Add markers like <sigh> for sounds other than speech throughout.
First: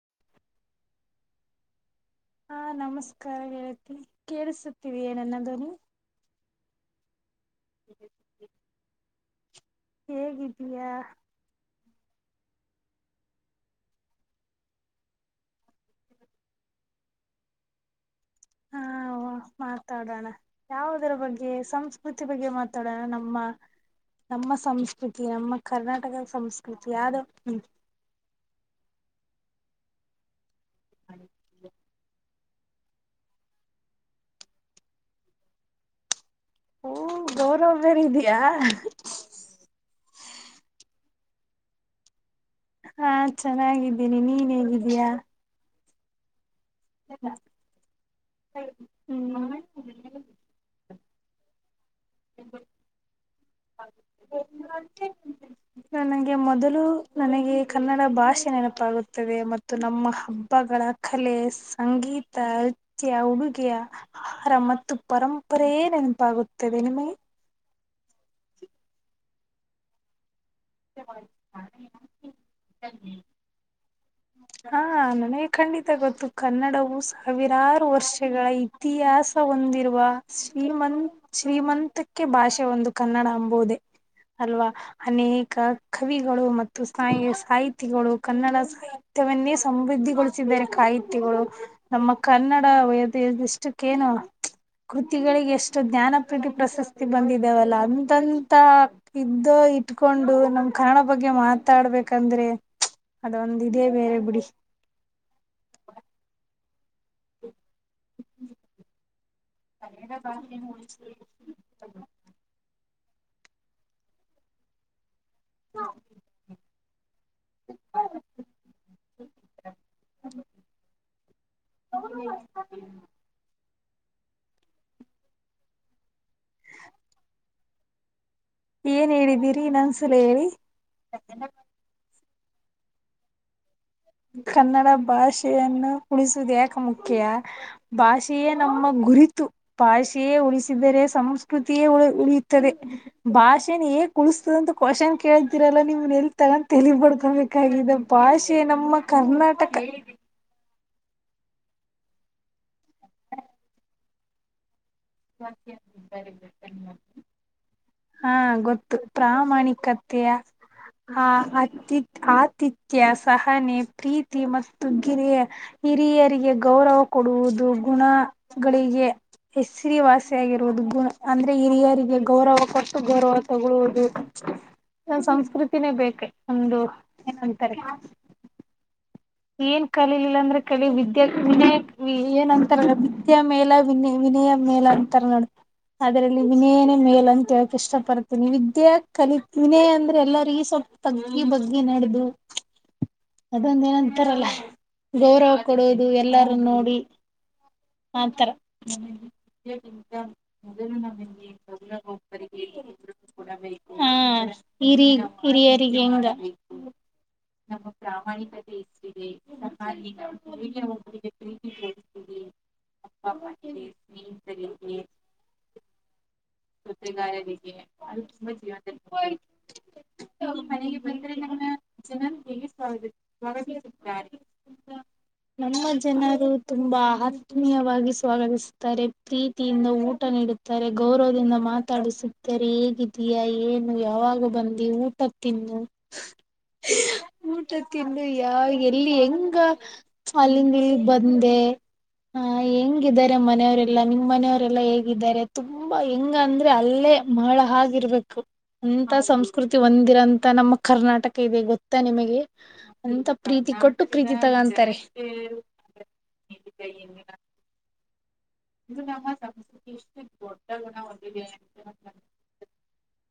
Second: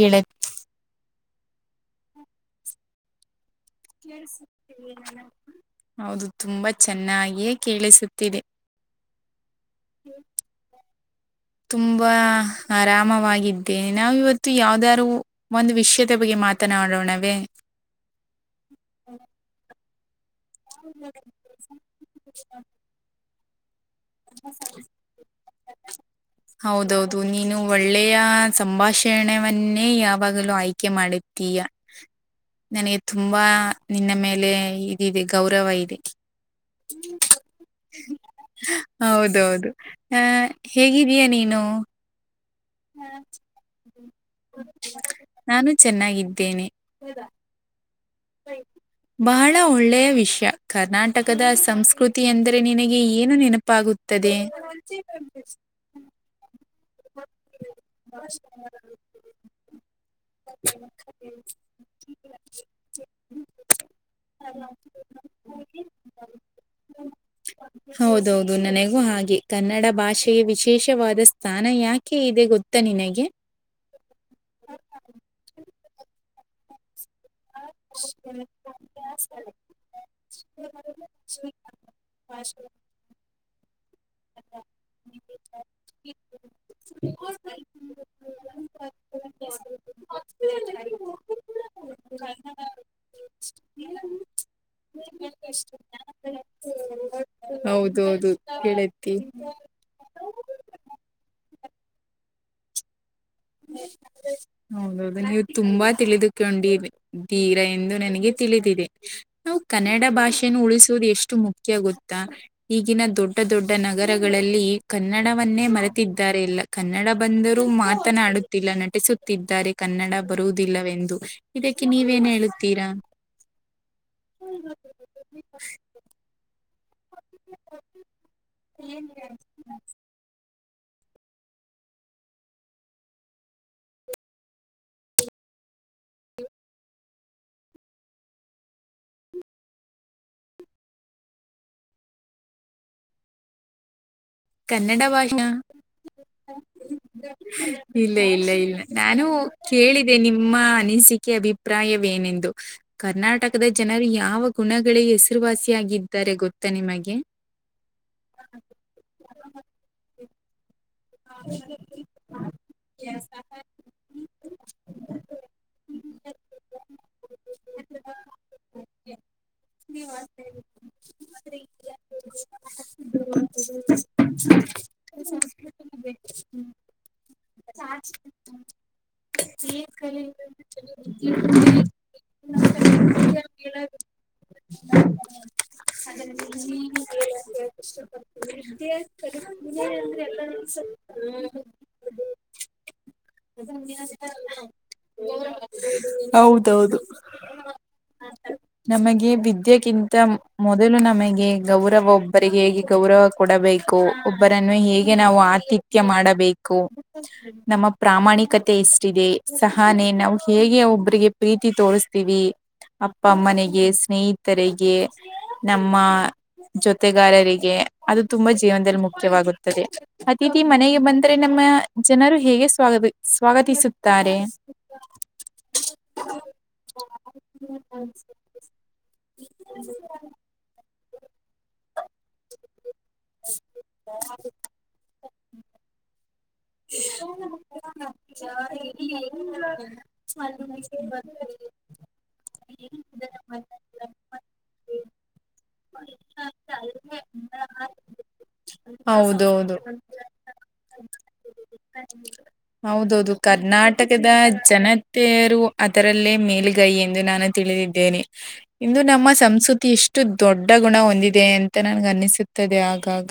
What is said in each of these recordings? ಹೇಳೆ ಹಾ ನಮಸ್ಕಾರ ಹೇಳ್ತಿ ಕೇಳಿಸುತ್ತೀವಿ ಏ ನನ್ನಾದರು ಹೌದು ತುಂಬಾ ಚೆನ್ನಾಗಿಯೇ ಕೇಳಿಸುತ್ತಿದೆ ಹೇಗಿದ್ದೀಯಾ ತುಂಬಾ ಆರಾಮವಾಗಿದ್ದೇನೆ ನಾವವು ಇವತ್ತು ಯಾವ್ದಾರು ಒಂದು ವಿಷಯದ ಬಗ್ಗೆ ಮಾತನಾಡೋಣವೇ ಹಾ ಮಾತಾಡೋಣ ಯಾವುದರ ಬಗ್ಗೆ ಸಂಸ್ಕೃತಿ ಬಗ್ಗೆ ಮಾತಾಡ ನಮ್ಮ ನಮ್ಮ ಸಂಸ್ಕೃತಿ ನಮ್ಮ ಕರ್ನಾಟಕ ಸಂಸ್ಕೃತಿ ಹೌದೌದು ಯಾವ್ದೋ ನೀನು ಒಳ್ಳೆಯ ಸಂಭಾಷಣವನ್ನೇ ಯಾವಾಗಲೂ ಆಯ್ಕೆ ಮಾಡತೀಯ ನನಗೆ ತುಂಬಾ ನಿನ್ನ ಮೇಲೆ ಇದಿದೆ ಗೌರವ ಇದೆ ಓ ಗೌರವ ಬೇರೆ ಇದೆಯಾ ಹೌದ ಹೌದು ಹ ಹೇಗಿದೀಯಾ ನೀನು ಹಾ ಚೆನ್ನಾಗಿದ್ದೇನೆ ನೀನ್ ಹೇಗಿದ್ದೀಯಾ ನಾನು ಚೆನ್ನಾಗಿದ್ದೇನೆ ಸರಿ ಬಹಳ ಒಳ್ಳೆಯ ವಿಷಯ ಕರ್ನಾಟಕದ ಸಂಸ್ಕೃತಿ ಎಂದರೆ ನಿನಗೆ ಏನು ನೆನಪಾಗುತ್ತೆ ತದೆೇ ಸೊ ನಂಗೆ ಮೊದಲು ನನಗೆ ಕನ್ನಡ ಭಾಷೆ ನೆನಪಾಗುತ್ತದೆ ಮತ್ತು ನಮ್ಮ ಹಬ್ಬಗಳ ಕಲೆ ಸಂಗೀತ ನೃತ್ಯ ಉಡುಗೆಯ ಆಹಾರ ಮತ್ತು ಪರಂಪರೆ ನೆನಪಾಗುತ್ತದೆ ನಿಮಗೆ ಹೌದೌದು ನನಗೂ ಹಾಗೆ ಕನ್ನಡ ಭಾಷೆ ವಿಶೇಷವಾದ ಸ್ಥಾನ ಯಾಕೆ ಇದೆ ಗೊತ್ತಾ ನಿನಗೆ ಹಾ ನನಗೆ ಖಂಡಿತ ಗೊತ್ತು ಕನ್ನಡವು ಸಾವಿರಾರು ವರ್ಷಗಳ ಇತಿಹಾಸ ಹೊಂದಿರುವ ಶ್ರೀಮನ್ ಶ್ರೀಮಂತಕ್ಕೆ ಭಾಷೆ ಒಂದು ಕನ್ನಡ ಅಂಬೋುದೇ ಅಲ್ವಾ ಅನೇಕ ಕವಿಗಳು ಮತ್ತುಹಿ ಸಾಹಿತಿಗಳು ಕನ್ನಡ ಸಾಹಿತ್ಯವನ್ನೇ ಸಮೃದ್ಧಿಗೊಳಿಸಿದ್ದಾರೆ ಸಾಹಿತ್ಯಗಳು ನಮ್ಮ ಕನ್ನಡ ವ ದಿಸಿಕ್ ಕ್ಕೇನು ಕೃತಿಗಳಿಗೆ ಎಷ್ಟು ಜ್ಞಾನಪೀತಿ ಪ್ರಶಸ್ತಿ ಬಂದಿದ್ದೇವಲ್ಲ ಹೌದೌದು ಅಂತಂತ ಗೆಳತಿ. ಇದ್ದು ಇತ್ಕೊಂಡು ನಮ್ ಕನ್ನಡ ಬಗ್ಗೆ ಮಾತಾಡ್ಬೇಕಂದ್ರೆ ಅದೊಂದ ಇದೇ ಬೇರೆ ಬಿಡಿ ಹೌದೌದು ನೀವು ತುಂಬಾ ತಿಳಿದುಕೊಂಡಿರಿ ೀರಾ ಎಂದು ನನಗೆ ತಿಳಿದಿದೆ ನಾವು ಕನ್ನಡ ಭಾಷೆನ್ನು ಉಳಿಸುದು ಎಷ್ಟು ಮುಖ್ಯ ಗೊತ್ತಾ. ಈಗಿನ ದೊಡ್ಡ ದೊಡ್ಡ ನಗರಗಳಲ್ಲಿ. ಕನ್ನಡವನ್ನೇ ಮರೆತಿದ್ದಾರೆ ಇಲ್ಲ ಕನ್ನಡ ಬಂದರೂ ಮಾತ. ಮಾತಡುತ್ತಿಲ್ಲ ನಟಿಸುತ್ತಿದ್ದಾರೆ ಕನ್ನಡ ಬರುವುದಿಲ್ಲವೆಂದು. ಇದಕ್ಕೆ ನೀವೇನ್ ಹೇಳುತ್ತೀರಾ. ಏನ್ ಹೇಳಿದ್ದೀರಿ ಇನ್ನೊಂದ್ ಸಲ ಹೇಳಿ. ಕನ್ನಡ ಭಾಷೆಯನ್ನು ಉಳಿಸುವುದು ಯಾಕ ಮುಖ್ಯ. ಭಾಷೆಯೇ ನಮ್ಮ ಗುರಿತು. ಭಾಷೆಯೇ ಉಳಿಸಿದರೆ ಸಂಸ್ಕೃತಿಯೇ ಉ ಉಳಿಯುತ್ತದೆ ಭಾಷೆನೇಳಿಸ. ಇದು ಒಂದು ಕನ್ನಡ ಕ್ವಶನ್ ಭಾಷಾ ಕೇಳಳ್ತೀರಲ್ಲ ನಿವು್ ನೆಲ್ ತಗೊಂಡ್ ತಳ ಬಡ್ಕೊಬೇಕಾಗಿದೆ ಇಲ್ಲ ಇಲ್ಲ ಭಾಷೆ ಇಲ್ಲ ನಮ್ಮ. ನಾನು ಕರ್ನಾಟಕ ಕೇಳಿದೆ ನಿಮ್ಮ ಅನನಿಸಿಕೆ. ಕೆ ಅಭಿಪ್ರಾಯವೇನೆಂದು ಕರ್ನಾಟಕದ ಜನರು ಯಾವ ಗುಣಗಳಿಗೆಸ. ಹೆಸರುವಾಸಿಯಾಗಿದ್ದಾರೆ ಗೊತ್ತಾ ನಿಮಗೆ. ಹಾ ಗೊತ್ತು ಪ್ರಾಮಾಣಿಕತೆಯ. ಹ ಅತಿಥ ಆತಿಥ್ಯ ಸಹನೆ ಪ್ರೀತಿ. ತಿ ಮತ್ತು ಗಿರಿಯ ಹಿರಿಯರಿಗೆ ಗೌರವ ಕೊಡುವುದು ಗುಣಗಳಿಗೆ. ಸಿರಿವಾಸಿಯಗಿರುವುದು ಗು ಅಂದ್ರೆ ಹಿರಿಯರಿಗೆ ಗೌರವ ಕೊಟ್ಟು ಗೌರವ ತಗೊಳ್ಳುವುದು. <inaudible> ಿನೇ ಬೇಕ ಒಂದು ಏನಂತಾರೆ. <inaudible> ಏನ್ ಕಲಿಲಿಲ್ಲ ಅಂದ್ರೆ ಕಳ ವಿದ್ಯ ವಿನಯ ಏನ್ ಅಂತಾರ. ನತ್ಯ ಮೇಲ ವಿನಯ ವಿನಯ ಮೇಲ ಅಂತಾರ ನೋಡ. ಅದ್ರಲ್ಲಿ ವಿನಯನೇ ಮೇಲ್ ಅಂತ ಹೇಳಕ್ ಇಷ್ಟ ಪಡ್ತೀನ ವಿದ್ಯ ಕಲಿತ ವಿನಯ ಅಂದ್ರೆ ಎಲ್ಲರಿಗೂ. ಸ್ವಲ್ಪ ತಗ್ಗಿ ಬಗ್ಗಿ ನಡೆದು ಅದೊಂದ ಏನ. ಅಂತಾರಲ್ಲಲ್ಲ ಗೌರವ ಕೊಡುವುದು ಎಲ್ಲಾರೂ ನೋಡಿ. ಹೌದೌದು ಆತರ ನಮಗೆ ವಿದ್ಯೆಗಿಂತ ಮೊದಲು ನಮಗೆ ಗೌರವ. ಒಬ್ಬರಿಗೆ ಹೇಗೆ ಗೌರವ ಕೊಡಬೇಕು ಹಾ ಒಬ್ಬರನ್ನು ಹಿರಿ ಹೇಗೆ ನಾವು ಆ. ನಿತ್ಯ ಹಿರಿಯರಿಗೆ ಹೆಂಗ ಮಾಡಬೇಕು ನಮ್ಮ ಪ್ರಾಮಾಣಿಕತೆ ಎಷ್ಟ. ದೆ ಸಹಾನೆ ನಾವು ಹೇಗೆ ಒಬ್ರಿಗೆ ಪ್ರೀತಿ ತೋರಿಸ್ತೀವಿ. ಅಪ್ಪ ಅಮ್ಮನೆಗೆ ಸ್ನೇಹಿತರಿಗೆ ನಮ್ಮ. ಜೊತೆಗಾರರಿಗೆ ಅದು ತುಂಬಾ ಜೀವನದಲ್ಲಿ ಮುಖ್ಯವಾಗುತ್ತೆ. ಅತಿಥಿ ಮನೆಗೆ ಬಂದರೆ ನಮ್ಮ ಜನರು ಹೇಗೆ ಸ್ವಾಗ ಸ್ವಾಗತಿಸ. ತಾರೆ. <inaudible> ನಮ್ಮ ಜನರು ತುಂಬಾ ಆತ್ಮೀಯವಾಗಿ ಸ್ವಾಗತಿಸುತ್ತಾರೆ ಪ್ರೀತಿಯಿಂದ ಊಟ ನೀಡುತ್ತ. ತಾರೆ ಗೌರವದಿಂದ ಮಾತಾಡಿಸುತ್ತ. ಸರಿ ಹೇಗಿದೀಯಾ ಏನು ಯಾವಾಗ ಬಂದಿ ಊಟ ತಿನ್ನು. ಊಟ ತಿಂದು ಯಾ. <unintelligible> ಇಲ್ಲಿ ಹೆಂಗ ಅಲ್ಲಿಂದ ಇಲ್ಲಿ ಬಂದೆ ಆ ಹೆಂಗಾರೆ ಮನೆಯ. ಎಲ್ಲಾ ನಿಮ್ ಮನೆಯವರೆಲ್ಲಾ ಹೇಗಿದ್ದಾರೆ ತುಂಬಾ ಹೆಂಗ ಅಂದ್ರೆ ಅಲ್ಲೇ ಮಹಳ ಆಗಿರಬೇಕು. ಅಂತ ಸಂಸ್ಕೃತಿ ಒಂದಿರಂತ ನಮ್ಮ ಕರ್ನಾಟಕ ಇದೆ ಗೊತ್ತಾ ನಿಮಗೆ ಅಂತ. ಹೌದೌದು ಪ್ರೀತಿ ಕೊಟ್ಟು ಕರ್ನಾಟಕದ ಪ್ರೀತಿ ತಗಂತಾರೆ. ಜನತೆಯರು ಅದರಲ್ಲೇ ಮೇಲುಗೈ ಎಂದು ನಾನು ತಿಳಿದಿದ್ದೇನೆ. ಇಂದು ನಮ್ಮ ಸಂಸ್ಕೃತಿ ಎಷ್ಟು ದೊಡ್ಡ ಗುಣ ಹೊಂದಿದೆ ಅಂತ ನನ್ಗ ಅನ್ನಿಸುತ್ತೆ. ಆಗಾಗ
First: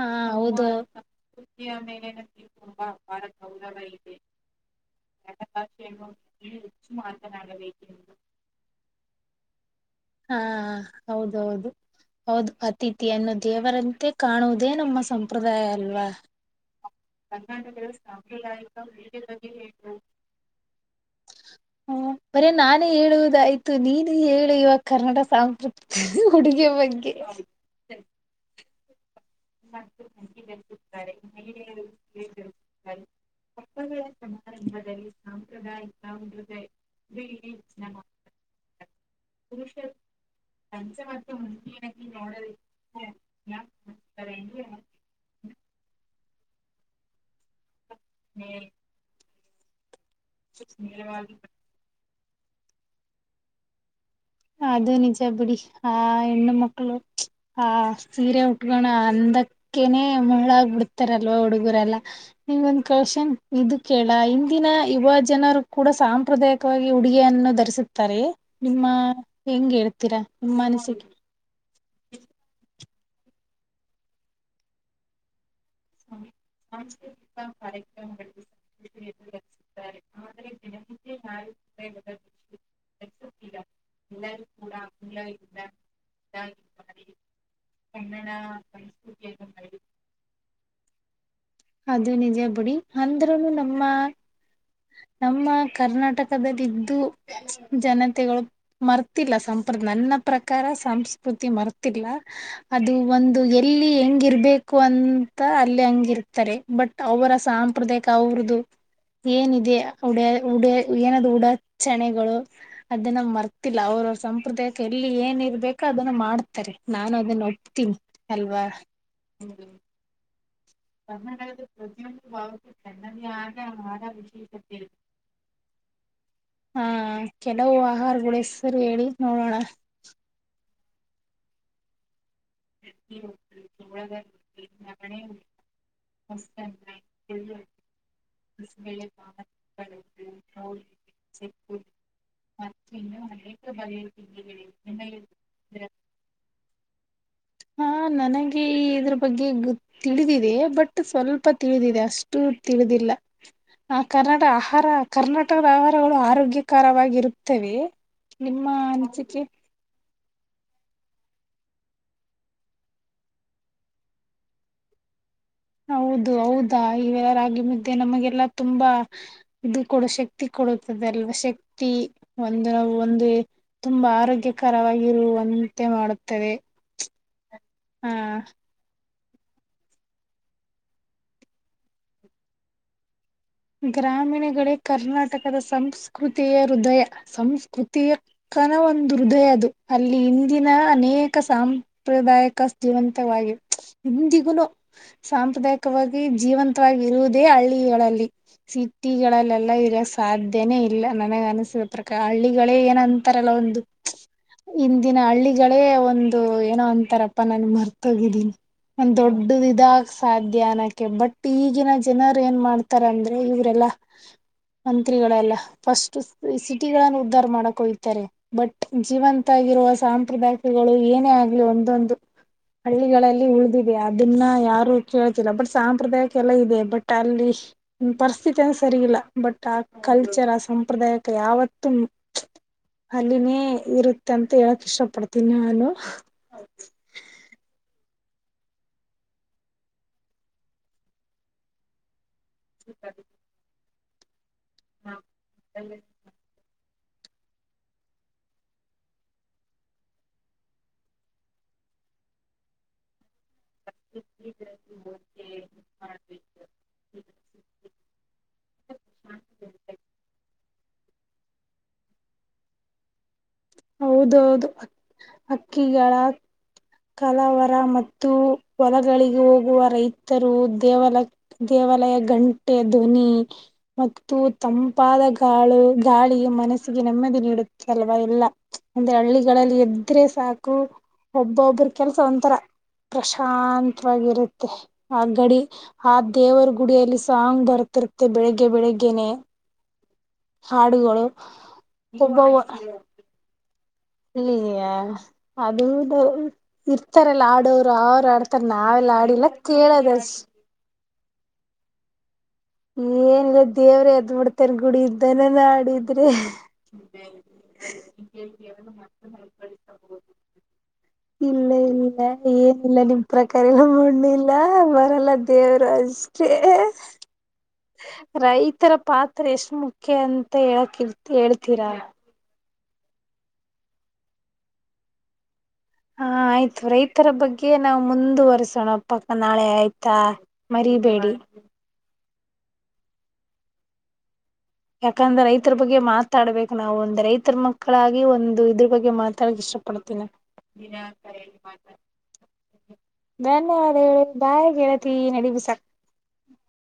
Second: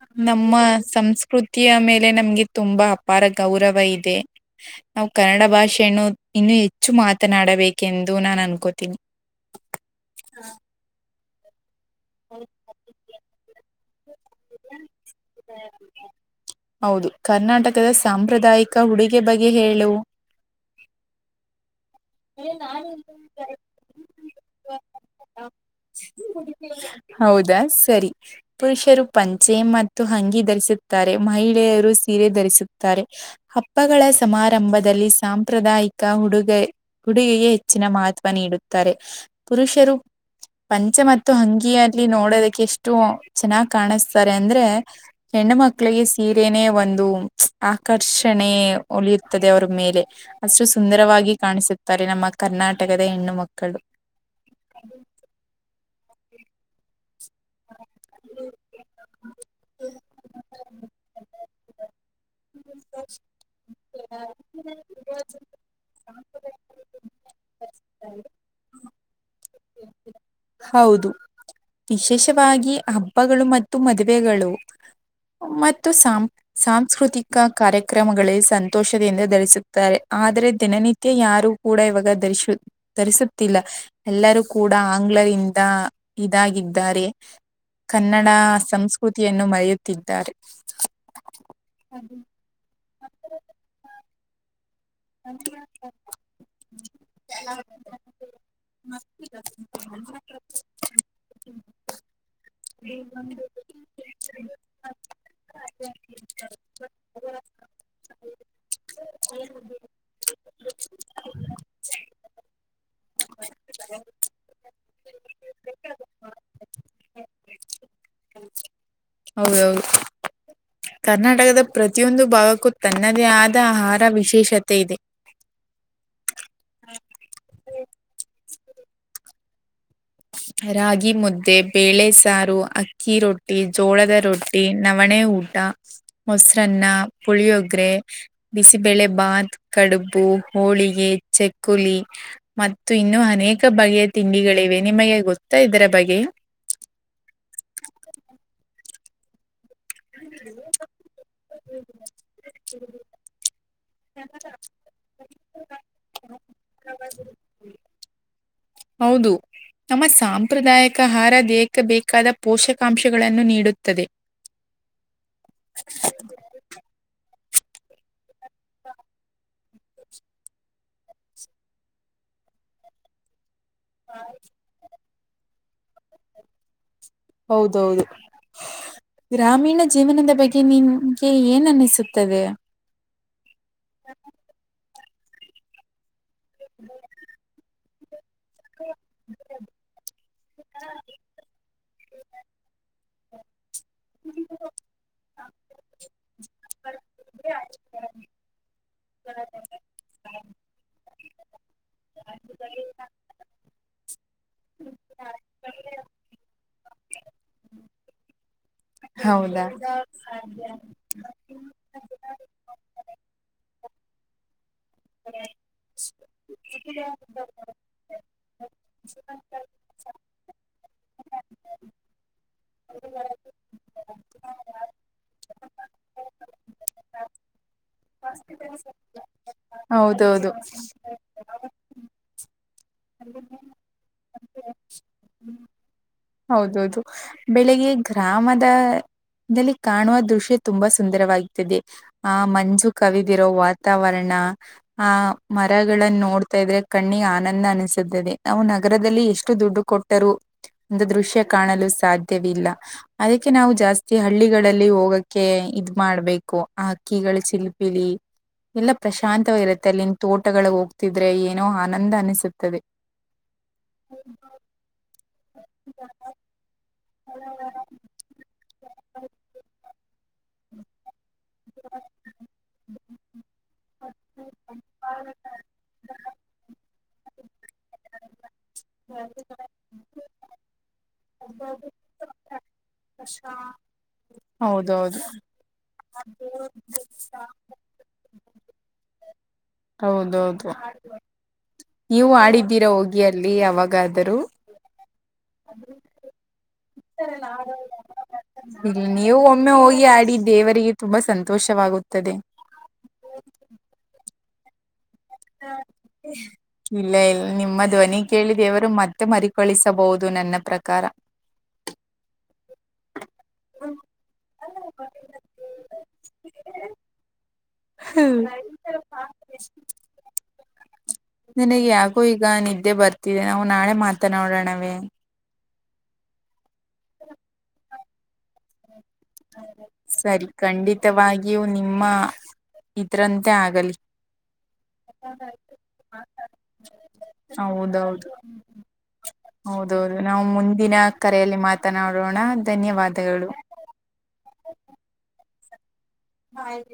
ಹಾ ನಮ್ಮ ಹೌದು ಸಂಸ್ಕೃತಿ. ಮೇಲೆ ನಮ್ಗೆ ತುಂಬಾ ಅಪಾರ ಗೌರವ ಇದೆ ನಾವು ಕನ್ನಡ ಭಾಷೆನು ಇನ್ನು ಹೆ. ಹೆಚ್ಚು ಮಾತನಾಡಬೇಕೆಂದು ನಾನು ಅನ್ಕೋತೀನಿ ಹಾ ಹೌದೌದು ಹೌದು ಅತಿಿ ವಿಯನ್ನು ದೇವರಂತೆ ಕಾಣುವುದೇ ನಮ್ಮ ಸಂಪ್ರದಾಯ ಅಲ್ವಾ ಹೌದು ಕರ್ನಾಟಕದ ಸಾಂಪ್ರದಾಯಿಕ ಹುಡುಗೆ ಬಗ್ಗೆ ಹೇಳು ಹ್ಮ್ ಬರೇ ನಾನೇ ಹೇಳುವುದಾಯ್ತು ನೀನು ಹೇಳ ಇುವ ಕರ್ನ್ನಡ ಸಾಂಸ್ಕೃತಿಕ ಉುಡುಗೆ ಬಗ್ಗೆ ಹೌದಾ ಸರಿ ಪುರುಷರು ಪಂಚೆ ಮತ್ತು ಹಂಗಿ ಧರಿಸುತ್ತಾರೆ ಮಹಿಳೆಯರು ಸೀರೆ ಧರಿಸುತ್ತಾರೆ ಹಬ್ಬಗಳ ಸಮಾರಂಭದಲ್ಲಿ ಸಾಂಪ್ರದಾಯಿಕ ಹುಡುಗ ಗುಡುಿಗೆಗೆ ಹೆಚ್ಚಿನ ಮಹತ್ವ ನೀಡುತ್ತಾರೆ ಪುರುಷರು ಪಂಚ ಮತ್ತು ಹಂಗಿಯಲ್ಲಿ ನೋಡೋದಕ್ಕೆ ಎಷ್ಟ ಎಷ್ಟು ಚೆನ್ನಾಗಿ್ ಕಾಣಿಸ್ತಾರೆ ಅಂದ್ರೆ ಹೆಣ್ಣ ಮಕ್ಳಿಗೆ ಸೀರೆನೆೇ ಒಂದು ಆಕರ್ಷಣೆ ಒಲಿಯದೆ ಅವರ ಮೇಲೆ ಅಷ್ಟು ಸುಂದರವಾಗಿ ಕಾಣಿಸ ಸರಿ ನಮ್ಮ ಕರ್ನಾಟಕದ ಹೆಣ್ಣು ಮಕ್ಕಳು ಅದು ನಿಜ ಬಿುಡಿ ಆ ಹೆಣ್ಣು ಮಕ್ಕಳು ಹಾ ಸೀರೆ ಉಟ್ಕೋಣ ಅಂದ ಕ್ಕನೆ ಮಳ್ಳಾಗ ಬಿಿಡ್ತಾರಲ್ವ ಹುಡುಗರೆಲ್ಲಾ ನಿಮೊಂದ್ ಕಳ್ಷನ್ ಇದು ಕೇಳ ಇಿಂದಿನ ಯುವ ಜನರು ಕೂಡ ಸಾಂಪ್ರದಾಯಿಕವಾಗಿ ಉಡುಗಿಯಯನ್ನು ಧರಿಸುತ್ತಾರೆ ನಿಮ್ಮ ಹೆಂಗ್ ಹೇಳ್ತೀರಾ ನಿಮ್ಮ ಅನಿಸಿಕೆ ಹೌದು ವಿಶೇಷವಾಗಿ ಹಬ್ಬಗಳು ಮತ್ತು ಮದುವೆಗಳು ಮ ಮತ್ತು ಸಾಂ ಸಾಂಸ್ಕೃತಿಕ ಕಾರ್ಯಕ್ರಮಗಳಗಳಲ್ಲಿ ಸಂತೋಷದೆಯಿಂದ ಧರಿಸ ಆದ್ರೆ ದಿನನಿತ್ಯ ಯಾರು ಕೂಡ ಇವಾಗ ಧರಿಸ ಧರಿಸುತ್ತಿಲ್ಲ ಎಲ್ಲರೂ ಕೂಡ ಆಂಗ್ಲರಿಂದ ಇದಾಗಿದ್ದಾರೆ ಕನ್ನಡ ಸಂಸ್ಕೃತಿಯನ್ನು ಮರೆಯುತ್ತಿದ್ದಾರೆ ಅದು ನಿಜ ಬಿುಡಿ ಅಂದ್ರೂನು ನಮ್ಮ ನಮ್ಮ ಕರ್ನಾಟಕಲ್ಲ್ದು ಜನತೆಗಳು ಮರ್ತಿಲ್ಲ ಸಂಪ್ರದ ನನ್ನ ಪ್ರಕಾರ ಸಂಸ್ಕೃತಿ ಮರ್ತಿಲ್ಲ ಅದು ಒಂದು ದಲ್ಲಿಯನ್ ಹಂಗಿರ್ಬೇಕು ಅಂತ ಅಲ್ಲಿ ಹಂಗಿರ್ತಾರೆ ಬಟ್ ಅವರ ಸಾಂಪ್ರದಾಯಿಕ ಅವರದುು ಏನಿದೆ ಉಡ ಉಡ ಏನಾದೂ ಉಡಾ ಚಣೆಗಳು ಅದನ್ನ ಮರ್ತಿಲ್ಲ ಅವ್ರವ್ರ ಸಂಪ್ರದಾಯಕ್ಕೆ ಎಲ್ಲಿ ಏನ್ ಇರ್ಬೇಕು ಅದನ್ನ ಮಾಡ್ತಾರೆ ನಾನು ಅದನ್ನ ಒಪ್ತೀನಿ ಅಲ್ವಾ ಹೌದೌದು ಕರ್ನಾಟಕದ ಪ್ರತಿಯೊಂದು ಭಾಗಕ್ಕೂ ತನ್ನದೇ ಆದ ಆಹಾರ ವಿಶೇಷತೆ ಇದೆ ಹಾ ಕೆಲವು ಆಹಾರಗಳ ಹೆಸರು ಹೇಳಿ ನೋಡೋಣ ರಾಗಿ ಮುದ್ದೆ ಬೇಳೆ ಸಾರು ಅಕ್ಕಿ ರೊಟ್ಟಿ ಜೋಳದ ರೊಟ್ಟಿ ನವಣೆ ಊಟ. ಮೊಸರನ್ನ ಪುಳಿಯೋಗರೆ. ಬಿಸಿಬೇಳೆ ಭಾತ್ ಕಡುಬು ಹೋಳಿಗೆ ಚಕ್ಕುಲಿ. ಮತ್ತು ಇನ್ನು ಅನೇಕ ಬಗೆಯ ತಿಂಡಿಗಳಿವೆ ನಿಮಗೆ ಗೊತ್ತಾ ಇದರ ಬಗೆಯ. ಹಾ ನನಗೆ ಈ ಇದ್ರೂ ಬಗ್ಗೆ ಗೊ ತಿಳಿದಿದೆ ಬಟ್ ಸ್ವಲ್ಪ ತಿಳಿದಿದೆ ಅಸ್ಟೇ. ತತಿಳಿದಿಲ್ಲ. ಆ ಕರ್ನಾಟ ಆಹಾರ ಕರ್ನಾಟಕದ ಆಹಾರಗಳು ಆರೋಗ್ಯಕರವಾಗಿರುತ್ತವೆ. ನಿಮ್ಮ ಹೌದು, ಅನಿಸಿಕೆ. ನಮ್ಮ ಸಾಂಪ್ರದಾಯಿಕ ಆ ಹಾರ ದೇಕ ಬೇಕಾದ ಪೋಷಕಾಂಶಗಳನ್ನು ನೀಡುತ್ತದೆ. <inaudible> ಹೌದು ಹೌದಾ ಇವೆ ರಾಗಿ ಮುದ್ದೆ ನಮಗೆಲ್ಲ ತುಂಬಾ. ಇದು ಕೂಡ ಶಕ್ತಿ ಕೊಡುತ್ತದೆ ಅಲ್ವಾ ಶಕ್ತಿ ಒಂದುವು ಒಂದು. ತುಂಬಾ ಆರೋಗ್ಯಕರವಾಗಿರುವಂತೆ ಮಾಡುತ್ತದೆ. ಹೌದೌದು ಹ ಗ್ರಾಮೀಣ ಜೀವನದ ಬಗ್ಗೆ ನಿಂಗೆ ಏನ್ ಅನಿಸುತ್ತದೆ. ಗ್ರಾಮೀಣಗಳೇ ಕರ್ನಾಟಕದ ಸಂಸ್ಕೃತಿಯ ಹೃದಯ ಸಂಸ್ಕೃತಿಯ. ಕನ ಒಂದು ಹೃದಯ ಅದು ಅಲ್ಲಿ ಇಂದಿನ ಅನೇಕ ಸಾಂಪ್ರದಾಯಕ ಸಾಪ್ರದಾಯಕ ಜೀವಂತವಾಗಿದೆ ಇಂದಿಗೂ ಸಾಂಪ್ರದಾಯಿಕವಾಗಿ ಜೀವಂತವಾಗಿ ಇರುವುದೇ ಹಳ್ಳಿಗಳಲ್ಲಿ. ಸಿಟಿಗಳಲ್ಲೆಲ್ಲ ಇರೋ ಸಾಧ್ಯನೇ ಇಲ್ಲ ನನಗ ಅನಸಿದ ಪ್ರಕಾರ ಹಳ್ಳಿಗಳೇ ಏನ. ಏನು ಅಂತಾರಲ್ಲ ಒಂದು ಇಂದಿನ ಹಳ್ಳಿಗಳೇ ಒಂದು ಏನೋ ಅಂತಾರಪ್ಪ ನನ್ ಮರ್ತೋಗಿದ್ದೀನಿ. ಒಂದ್ ದೊಡ್ಡ ಹೌದಾ ಇದಾಗ ಸಾಧ್ಯನ. ಬಟ್ ಈಗಿನ ಜನರು ಏನ್ ಮಾಡ್ತಾರ ಅಂದ್ರೆ ಇವರೆಲ್ಲಾ ಮಂತ್ರಿಗಳೆಲ್ಲ. ಫಸ್ಟ್ ಸಿಟಿ ಗಳನ್ನು ಉದ್ಧಾರ ಮಾಡಕ್ ಹೊಯ್ತರ. ಬಟ್ ಜೀವಂತಗರುವ ಸಾಂಪ್ರದಾಯಿಕಗಳು ಏನೇ ಆಗ್ಲಿ ಒಂದೊಂದು. ಹಳ್ಳಿಗಳಲ್ಲಿ ಉಳಿದಿದೆ ಅದನ್ನ ಯಾರು ಕೇಳ್ತಿಲ್ಲ ಬಟ್ ಸಾಂಪ್ರದಾಯಿಕ ಎಲ್ಲ ಇದೆ ಬಟ್ ಅಲ್ಲಿ. ಪರಿಸ್ಥಿತಂದ ಸರಿ ಇಲ್ಲ ಬಟ್ ಆ ಕಲ್ಚರ್ ಹೌದೌದು ಆ ಸಂಪ್ರದಾಯಕ್ಕೆ ಯಾವತ್ತೂ. ಅಲ್ಲಿನೇ ಇರುತ್ತೆ ಅಂತ ಹೇಳಕ್ ಇಷ್ಟ ಪಡ್ತೀನಿ ನಾನು. ಹೌದೌದು ಬೆಳಿಗ್ಗೆ ಗ್ರಾಮದ.. ದಲ್ಲಿ ಕಾಣುವ ದೃಶ್ಯ ತುಂಬಾ ಸುಂದರವಾಗುತ್ತದೆ. ಆ ಮಂಜು ಕವಿದಿರೋ ವಾತಾವರಣ ಆ ಮರಗಳನ್ನ ನೋಡ್ತಾ ಇದ್ರೆ. ಕಣ್ಣಿಗೆ ಆನಂದ ಅನಿಸುತ್ತದೆ ನಾವು ನಗರದಲ್ಲಿ ಎಷ್ಟು ದುಡ್ಡು ಕೊಟ್ಟರು. ಒಂದು ದೃಶ್ಯ ಕಾಣಲು ಸಾಧ್ಯವಿಲ್ಲ. ಅದಕ್ಕೆ ನಾವು ಜಾಸ್ತಿ ಹಳ್ಳಿಗಳಲ್ಲಿ ಹೋಗಕ್ಕೆ ಇದ ಮಾಡ್ಬೇಕು ಅಕ್ಕಿಗಳ ಚಿಲುಪಿಲಿ. ಎಲ್ಲ ಪ್ರಶಾಂತವಾಗಿರುತ್ತೆ ಅಲ್ಲಿಂದ ತೋಟಗಳಗ್ ಹೋಗ್ತಿದ್ರೆ ಏನೋ ಆನಂದ ಅನಿಸುತ್ತದೆ. ಹೌದೌದು ಅಕ್ಕಿಗಳ. ಕಲಾವರ ಮತ್ತು ಹೊಲಗಳಿಗೆ ಹೋಗುವ ರೈತರು ದೇವಾಲಯಕ್ಕೆ ದೇವಾಲಯ ಗಂಟೆ ಧ್ವನಿ. ಮತ್ತು ತಂಪಾದ ಗಾಳು ಗಾಳಿಯು ಮನಸ್ಸಿಗೆ ನೆಮ್ಮದಿ ನೀಡುತ್ತಲ್ವ ಇಲ್ಲ. ಅಂದ್ರೆ ಹಳ್ಳಿಗಳಲ್ಲಿ ಎದ್ರೆ ಸಾಕು ಒಬ್ಬೊಬ್ಬ. ಒಬ್ರು ಕೆಲ್ಸ ಒಂಥರ ಪ್ರಶಾಂತವಾಗಿರುತ್ತೆ ಆ ಹೌದೌದು ಗಡಿ. ಆ ದೇವರ ಗುಡಿಯಲ್ಲಿ ಸಾಂಗ್ ಬರ್ತಿರುತ್ತೆ ಬೆಳಿಗ್ಗೆ ಬೆಳಿಗ್ಗೆನೆ. ಹೌದೌದು. ಹಾಡುಗಳು. ನೀವು ಆಡಿದ್ದೀರಾ ಹೋಗಿ ಅಲ್ಲಿ ಅವಾಗ. ಇಯೇ ಅದುದ. ಇರ್ತಾರಲ್ಲ ಆಡೋರು ಅವ್ರು ಆಡ್ತಾರ ಇಲ್ಲಿ ನಾವೆಲ್ಲ ನೀವು ಆಡಿಲ್ಲ ಒಮ್ಮೆ ಹೋಗಿ ಕೇಳದ. ಆಡಿ ದೇವರಿಗೆ ತುಂಬಾ ಸಂತೋಷವಾಗುತ್ತದೆ. ಏನ್ಲ್ಲ ದೇವ್ರ ಎದ್ ಬಿಿಡ್ತಾರ ಗುಡಿ. ಇಲ್ಲ ಇಲ್ಲ <unintelligible> ಕಳಿಸಬಹುದು ನನ್ನ ಪ್ರಕಾರ. ಇಲ್ಲ ಇಲ್ಲ ಏನಿಲ್ಲ ನಿಮ ಪ್ರಕಾರ ಎಲ್ಲ ಮಣ್ಣ ಇಲ್ಲ ಬರಲ್ಲ ದೇವರಾಜ್. ಎ ಎ <unintelligible> ರೈತರ ಪಾತ್ರ ಎಷ್ಟು ಮುಖ್ಯ ಅಂತ ಹೇಳ್ತಿದ್ದೆ. ನಿನಗ್ ಯಾಕೋ ಈಗ ನಿದ್ದೆ ಬರ್ತಿದೆ ನಾವು ನಾಳೆ ಮಾತನಾಡೋಣವೇ. ಹಾ ಆಯ್ತು ರೈತರ ಬಗ್ಗೆ ನಾವು ಮುಂದುವರಿಸೋಣ. ಪಕ್ ನಾಳೆ ಆಯ್ತಾ ಸರಿ ಮರಿಬೇಡಿ. ಖಂಡಿತವಾಗಿಯೂ ನಿಮ್ಮ ಇದ್ರಂತೆ ಆಗಲಿ. ಯಾಕಂದ್ರೆ ರೈತರ ಬಗ್ಗೆ ಮಾತಾಡ್ಬೇಕು ನಾವು ಒಂದು ರೈತರ ಮಕ್ಕಳಾಗಿ ಹೌದೌದು ಒಂದು ಇದ್ರ ಬಗ್ಗೆ ಮಾತ ತಡಾಕ್ ಹೌದೌದು ಇಷ್ಟಪಡ್ತೀನಿ ನಾವು ಮುಂದಿನ ಕರೆಯಲ್ಲಿ ಮಾತನಾಡೋಣ ಧನ್ಯವಾದಗಳು <unintelligible> ಅದ ಹೇಳ ಬಾಯಿ ಗೇಳತಿ ನಡಿ ಸಾಕ. ಹಾಯ್ತ